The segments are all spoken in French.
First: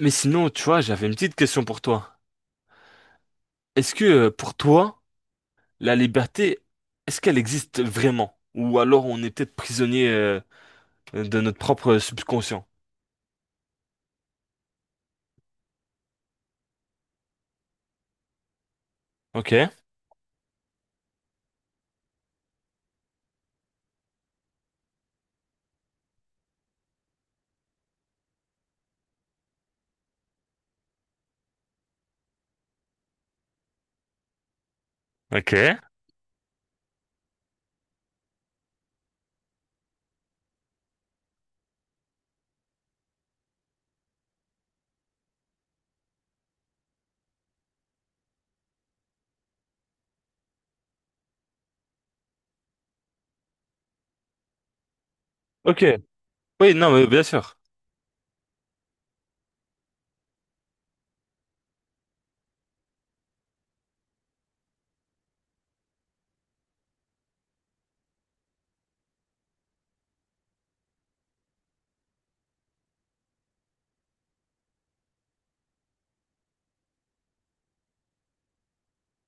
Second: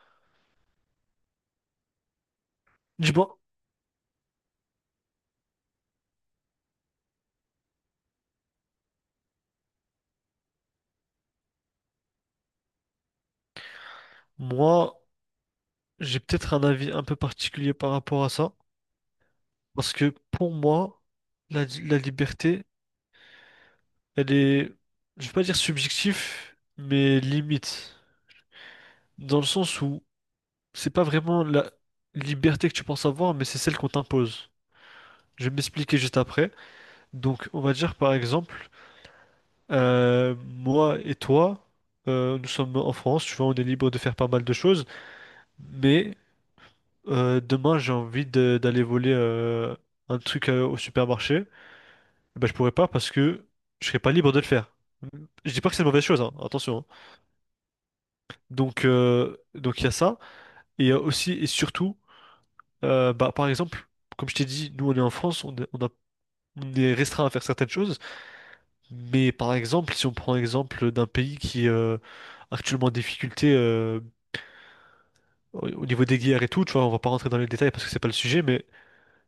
Mais sinon, tu vois, j'avais une petite question pour toi. Dis-moi, Est-ce que pour toi, la liberté, est-ce qu'elle existe vraiment? Ou alors on est peut-être prisonnier de notre propre subconscient? moi, j'ai peut-être un avis un peu particulier par rapport à ça, Ok, parce que pour moi, la liberté, elle est, je vais pas dire subjectif, mais limite, dans le sens où c'est pas vraiment la liberté que tu penses avoir, mais c'est celle qu'on t'impose. Je vais ok, m'expliquer juste après. Donc, on va dire par exemple, moi et toi, nous sommes en France, tu vois, on est libre de faire pas mal de choses, mais Demain, d'aller voler un truc au supermarché. Bah, je pourrais pas parce que je serais pas libre de le faire. Je dis pas que ok. c'est une mauvaise chose, hein, Oui, attention, hein. non, mais bien sûr. Donc il y a ça. Et il y a aussi et surtout, bah, par exemple, comme je t'ai dit, nous on est en France, on est restreint à faire certaines choses. Mais par exemple, si on prend l'exemple d'un pays qui est actuellement en difficulté au niveau des guerres et tout, tu vois, on va pas rentrer dans les détails parce que c'est pas le sujet, mais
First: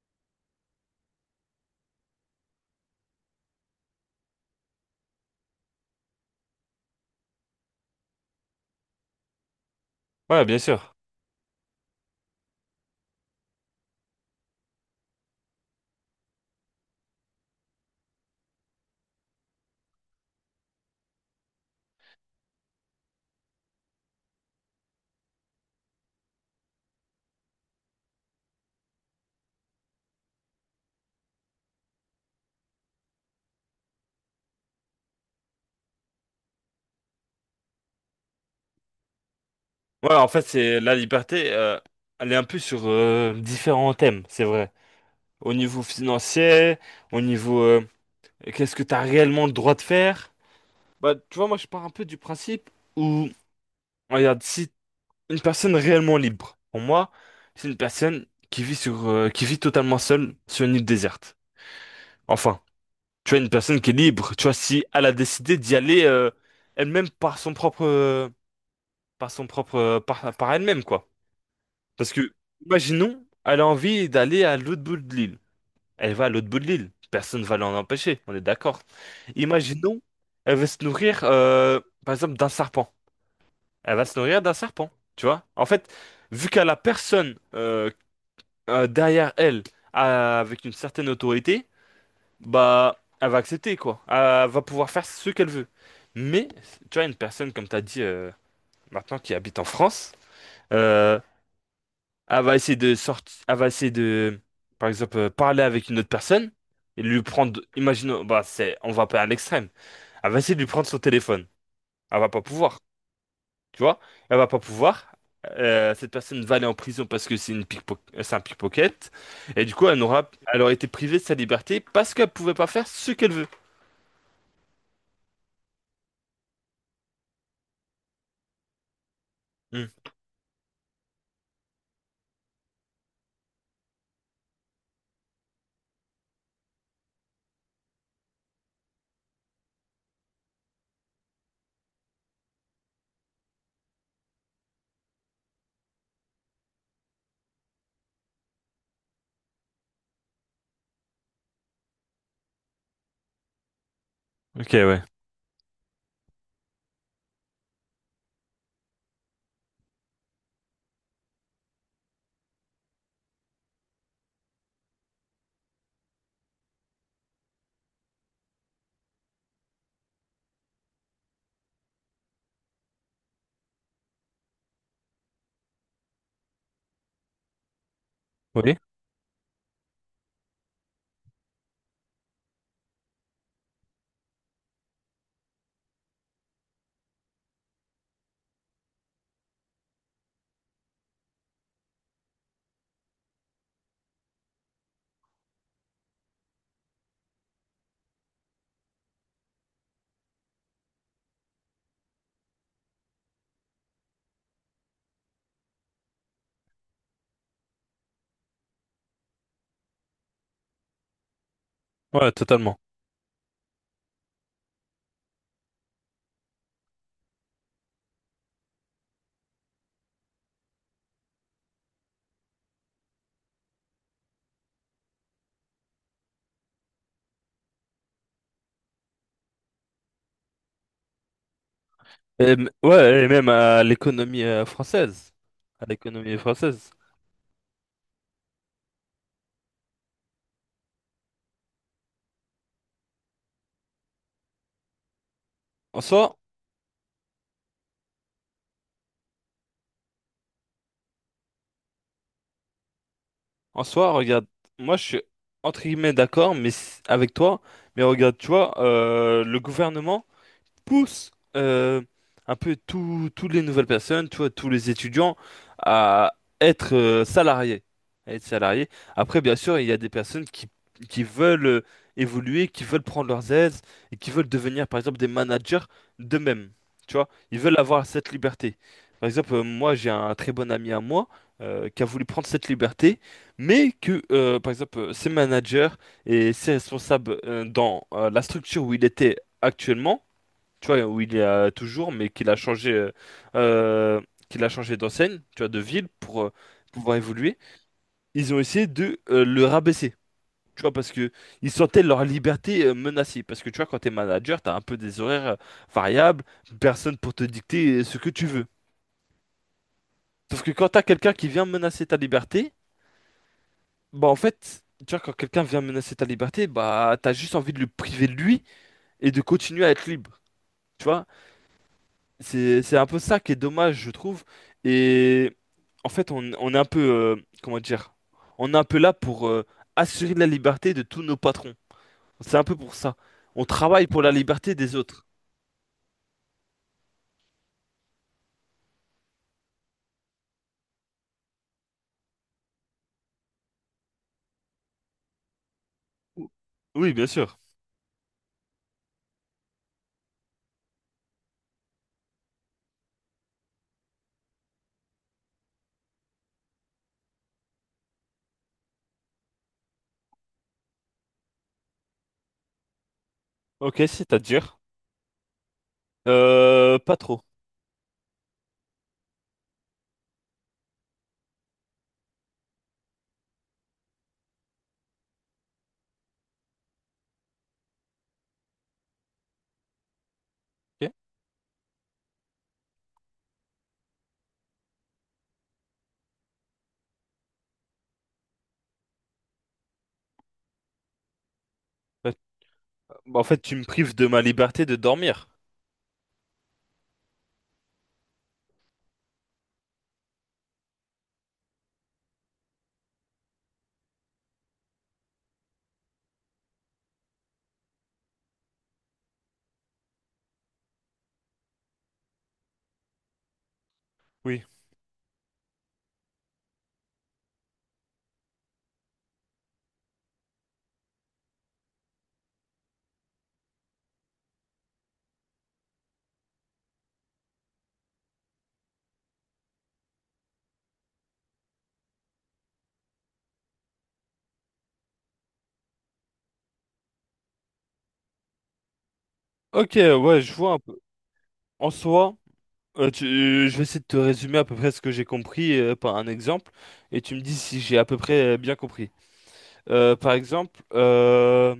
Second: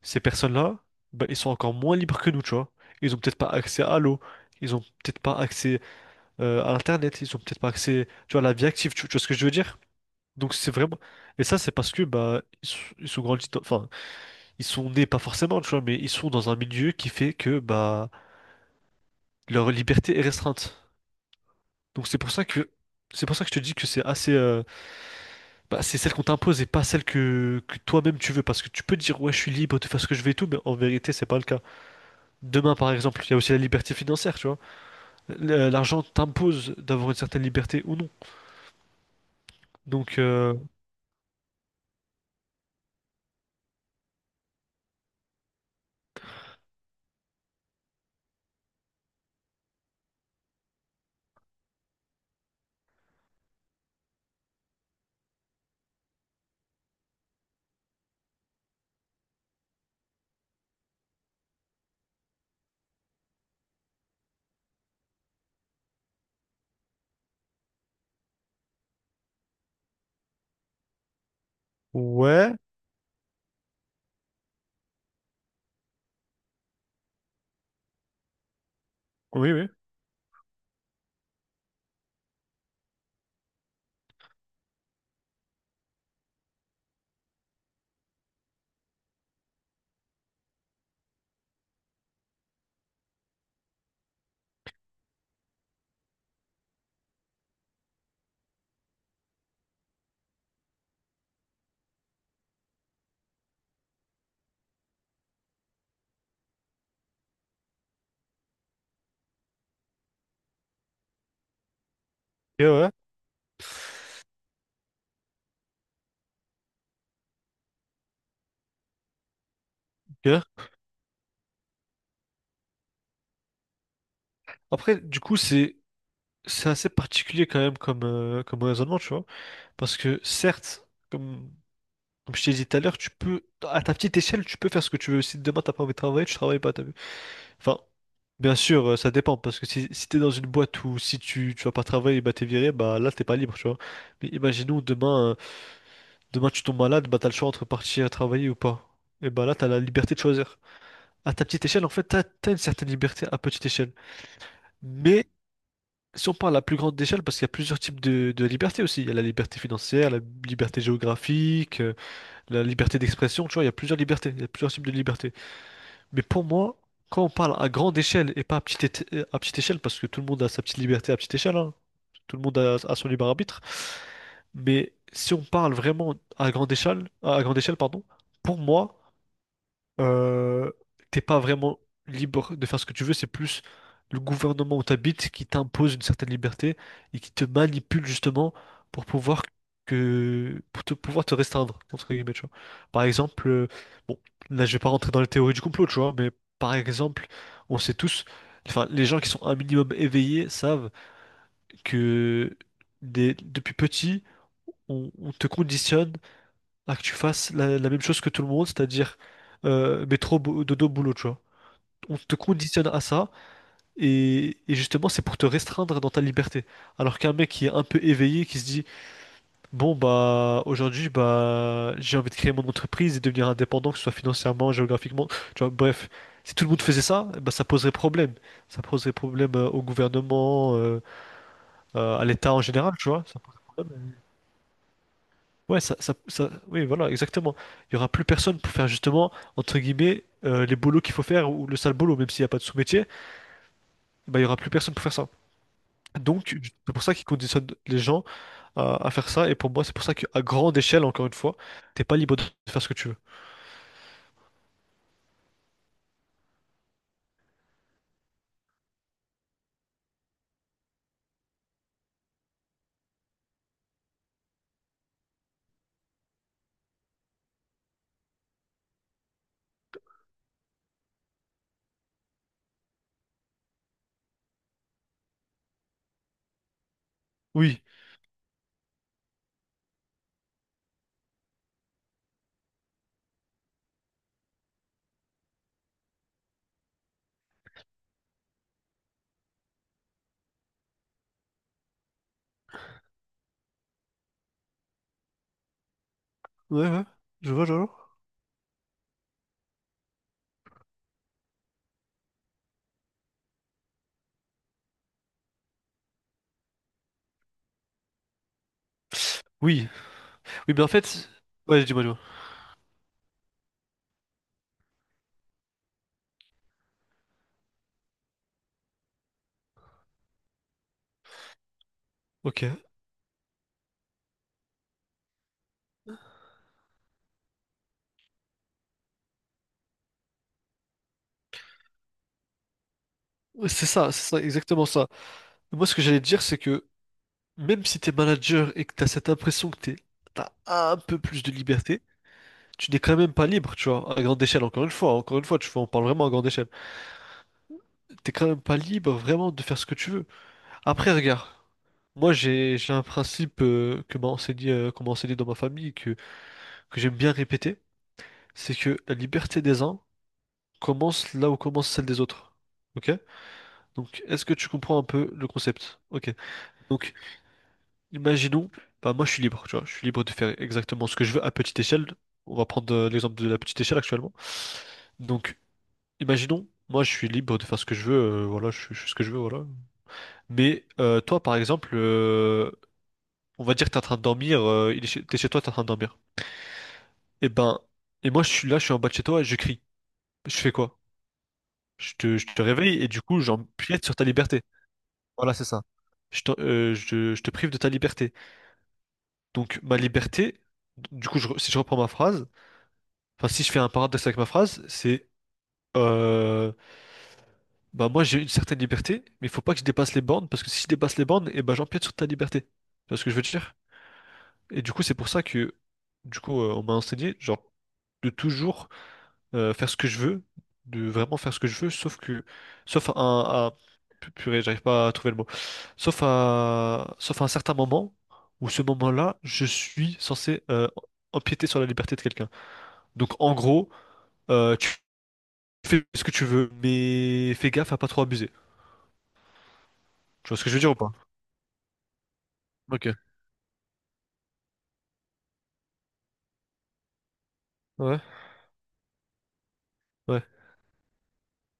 ces personnes-là, ben, ils sont encore moins libres que nous, tu vois. Ils ont peut-être pas accès à l'eau, ils ont peut-être pas accès à Internet, ils ont peut-être pas accès, tu vois, à la vie active, tu vois ce que je veux dire? Ouais, Donc bien c'est sûr. vraiment... Et ça, c'est parce que bah, ils sont grandis dans- Enfin, ils sont nés pas forcément, tu vois, mais ils sont dans un milieu qui fait que bah, leur liberté est restreinte. Donc c'est pour ça que... C'est pour ça que je te dis que c'est assez... bah, c'est celle qu'on t'impose et pas celle que toi-même tu veux. Parce que tu peux dire, ouais, je suis libre de faire ce que je veux et tout, mais en vérité, c'est pas le cas. Demain, par exemple, il y a aussi la liberté financière, tu vois. L'argent t'impose d'avoir une certaine liberté ou non. Ouais, Donc, en fait, c'est la liberté, elle est un peu sur différents thèmes, c'est vrai. Au niveau financier, au niveau qu'est-ce que tu as réellement le droit de faire? Bah, tu vois, moi, je pars un peu du principe où, regarde, si une personne réellement libre, pour moi, c'est une personne qui vit sur, qui vit totalement seule sur une île déserte. Enfin, tu as une personne qui est libre, tu vois, si elle a décidé d'y aller elle-même par son propre, par son propre, par elle-même, quoi. Parce que, ouais, imaginons, elle a envie d'aller à l'autre bout de l'île. Elle va à l'autre bout de l'île, personne ne va l'en empêcher, on est d'accord. oui, oui, ok, Imaginons, elle veut se nourrir, par exemple, d'un serpent. Elle va se nourrir d'un serpent, tu vois. En fait, vu qu'elle a personne derrière elle avec une certaine autorité, bah, elle va accepter quoi. Elle va pouvoir faire ce qu'elle veut. Mais, tu vois, une personne, comme tu as dit maintenant, qui habite en France, euh, elle va essayer de sortir, elle va essayer de, par exemple, parler avec une autre personne et lui prendre, imaginons, bah, on va pas à l'extrême, elle va essayer de lui prendre son téléphone. Elle va pas pouvoir. ouais, Tu vois? Elle va pas pouvoir. Cette personne va aller en prison parce que c'est un pickpocket. Et du coup, ok. elle aurait été privée de sa liberté parce qu'elle pouvait pas faire ce qu'elle veut. Après, du coup, c'est assez particulier quand même comme raisonnement, tu vois. Hmm. Parce que certes, comme je t'ai dit tout à l'heure, à ta petite échelle, tu peux faire ce que tu veux. Si demain, t'as pas envie de travailler, tu travailles pas, t'as vu. Enfin, bien sûr, ça dépend. Parce que si t'es dans une boîte où si tu vas pas travailler, bah t'es viré, bah là, t'es pas libre, tu vois. Mais imaginons demain. Demain, tu tombes malade, bah t'as le choix entre partir travailler ou pas. Et bah là, t'as la liberté de choisir. À ta petite échelle, en fait, t'as une certaine liberté à petite échelle. Ok, ouais. Mais si on parle à plus grande échelle, parce qu'il y a plusieurs types de liberté aussi. Il y a la liberté financière, la liberté géographique, la liberté d'expression, tu vois, il y a plusieurs libertés, il y a plusieurs types de libertés. Mais pour moi, quand on parle à grande échelle et pas à petite, à petite échelle, parce que tout le monde a sa petite liberté à petite échelle, hein. Tout le monde a son libre arbitre. Mais si on parle vraiment à grande échelle, pardon, pour Oui, moi, euh, t'es pas vraiment libre de faire ce que tu veux, c'est plus le gouvernement où t'habites qui t'impose une certaine liberté et qui te manipule justement pour pouvoir pouvoir te restreindre, entre guillemets, tu vois. Par exemple, bon, là je vais pas rentrer dans les théories du complot, tu vois, mais par exemple, on sait tous, enfin les gens qui sont un minimum éveillés savent que depuis petit, on te conditionne à que tu fasses la même chose que tout le monde, c'est-à-dire métro, dodo, boulot, tu vois. On ouais, te totalement. conditionne à ça, et justement, c'est pour te restreindre dans ta liberté. Alors qu'un mec qui est un peu éveillé, qui se dit, bon, bah, aujourd'hui, bah, j'ai envie de créer mon entreprise et devenir indépendant, que ce soit financièrement, géographiquement, tu vois, bref. Si tout le monde faisait ça, bah, ça poserait problème. Ça poserait problème au gouvernement, à Et, l'État en général, tu ouais, vois, et ça même poserait à problème. l'économie française. Ouais, À l'économie oui, française. voilà, exactement. Il y aura plus personne pour faire justement, entre guillemets, les bolos qu'il faut faire ou le sale boulot, même s'il n'y a pas de sous-métier, bah, il y aura plus personne pour faire ça. En soi, Donc, c'est pour ça qu'ils conditionnent les gens à faire ça. Et pour moi, c'est pour ça qu'à grande échelle, encore une fois, t'es pas libre de faire ce que tu veux. en soi, regarde, moi je suis entre guillemets d'accord, mais avec toi, mais regarde, tu vois, le gouvernement pousse euh, un peu toutes les nouvelles personnes, tu vois, tous les étudiants à être salariés, à être salariés. Après, bien sûr, il y a des personnes qui veulent évoluer, qui veulent prendre leurs aises et qui veulent devenir, par exemple, des managers d'eux-mêmes. Tu vois, ils veulent Oui, avoir cette liberté. Par exemple, moi, j'ai un très bon ami à moi qui a voulu prendre cette liberté, mais par exemple, ses managers et ses responsables dans la structure où il était actuellement, tu vois, où il est toujours, mais euh, qu'il a changé d'enseigne, tu vois, de ville pour ouais, ouais, pouvoir je évoluer. vois, je vois. Ils ont essayé de le rabaisser, tu vois, parce que ils sentaient leur liberté menacée. Parce que tu vois, quand t'es manager, t'as un peu des horaires variables, personne pour te dicter ce que tu veux. Oui, Sauf que oui, mais en quand t'as fait, quelqu'un qui vient ouais, dis-moi, menacer ta dis-moi. liberté, Bah en fait, tu vois, quand quelqu'un vient menacer ta liberté, bah t'as juste envie de le priver de lui et de continuer à être libre. Tu vois, Ok, c'est un peu ça qui est dommage, je trouve. Et en fait, on est un peu, comment dire, on est un peu là pour assurer la liberté de tous nos patrons. C'est un peu pour ça. On travaille pour c'est la ça, liberté exactement des ça. autres. Moi, ce que j'allais te dire, c'est que même si t'es manager et que t'as cette impression que t'as un peu plus de liberté, tu n'es quand même pas libre, tu vois, à grande échelle, encore une fois, tu vois, on parle vraiment à grande Ou- échelle. Oui, bien sûr. T'es quand même pas libre vraiment de faire ce que tu veux. Après, regarde, moi j'ai un principe que qu'on m'a enseigné dans ma famille, que j'aime bien répéter, c'est que la liberté des uns commence là où commence celle des autres. Ok? Ok, Donc, est-ce que tu c'est-à-dire? comprends un peu le concept? Ok. Donc, Pas trop. imaginons, bah moi je suis libre, tu vois, je suis libre de faire exactement ce que je veux à petite échelle. On va prendre l'exemple de la petite échelle actuellement. Donc, imaginons, moi je suis libre de faire ce que je veux, voilà, je fais ce que je veux, voilà. Mais Ok. Toi, par exemple, on va dire que t'es en train de dormir, t'es chez toi, t'es en train de dormir. Et ben, et moi je suis là, je suis en bas de chez toi et je crie. Je fais quoi? Bah, Je te réveille et du bah, coup en fait, tu me j'empiète prives sur ta de ma liberté. liberté de dormir. Voilà, c'est ça. Je te prive de ta liberté. Donc ma liberté, du coup, si je reprends ma phrase, enfin si je fais un paradoxe avec ma phrase, c'est euh, bah moi j'ai une certaine liberté, mais il faut pas que je dépasse les bornes, parce que si je dépasse les bornes, et bah j'empiète sur ta liberté. Tu vois ce que je veux te dire? Oui. Et du coup c'est pour ça que on m'a enseigné genre de toujours faire ce que je veux, de vraiment faire ce que je veux, sauf que sauf à, un- à- pu- purée, j'arrive pas à trouver le mot. Sauf à un certain moment où ce moment-là, je suis censé empiéter sur la liberté de quelqu'un. Donc en gros, tu fais ce que tu veux, mais fais gaffe à pas trop abuser. Ok, ouais, Tu je vois ce que vois je un veux dire ou peu. pas? En soi, Ok. Je vais essayer de te résumer à peu près ce que j'ai compris par un exemple, et tu me dis si j'ai à peu Ouais, près bien compris. Par ouais, exemple,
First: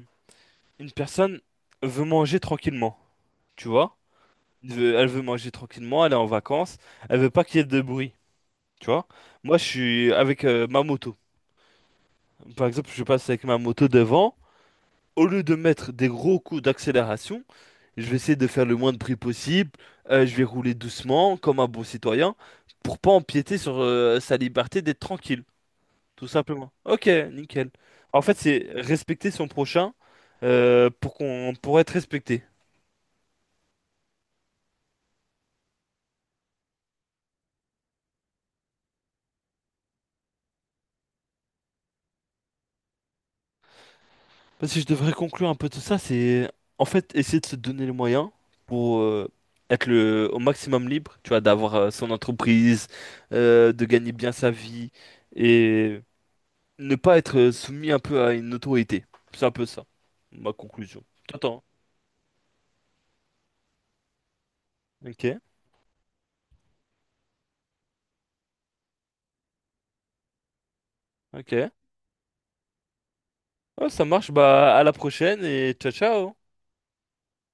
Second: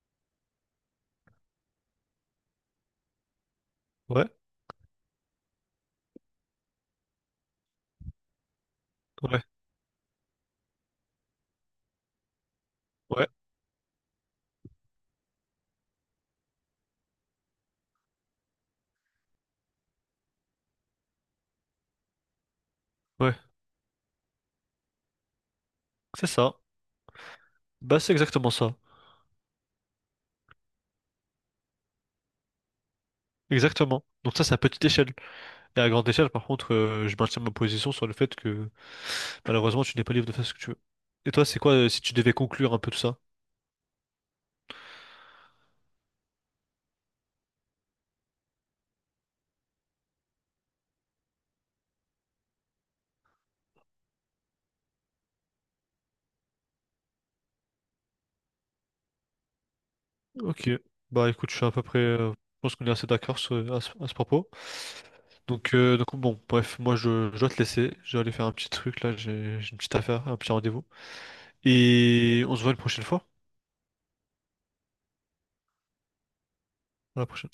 une personne veut manger tranquillement, tu vois? ouais, Elle veut manger tranquillement, elle est en vacances, elle veut pas qu'il y ait de bruit, tu vois? ouais, Moi, je suis avec ma moto. Par exemple, je passe ouais, avec ma moto devant. Au lieu de mettre des gros coups d'accélération, je vais essayer de faire le moins de bruit possible. Je vais rouler doucement, comme un bon citoyen, pour pas ouais. empiéter sur sa liberté d'être tranquille. C'est Tout ça. simplement. Ok, nickel. Bah, c'est En fait, exactement c'est ça. respecter son prochain pour qu'on pour être respecté. Exactement. Donc ça, c'est à petite échelle. Et à grande échelle, par contre, je maintiens ma position sur le fait que malheureusement, tu n'es pas libre de faire ce que tu veux. Et toi, c'est quoi si tu devais conclure un peu tout ça? Bah, si je devrais conclure un peu tout ça, c'est en fait essayer de se donner les moyens pour être le au maximum libre, tu vois, d'avoir son entreprise, de gagner bien sa vie et ne pas être soumis un peu à une autorité. C'est un peu ça, ma Ok. conclusion. Bah, écoute, je T'entends? suis à peu près... je pense qu'on est assez d'accord à ce propos. Hein, ok, Donc, bon, bref, moi, je dois te laisser. Je vais aller faire un petit truc, là. J'ai une petite affaire, un petit rendez-vous. ok. Et on se voit une prochaine fois. Ouais, ça marche, bah à la prochaine et ciao ciao. À la prochaine.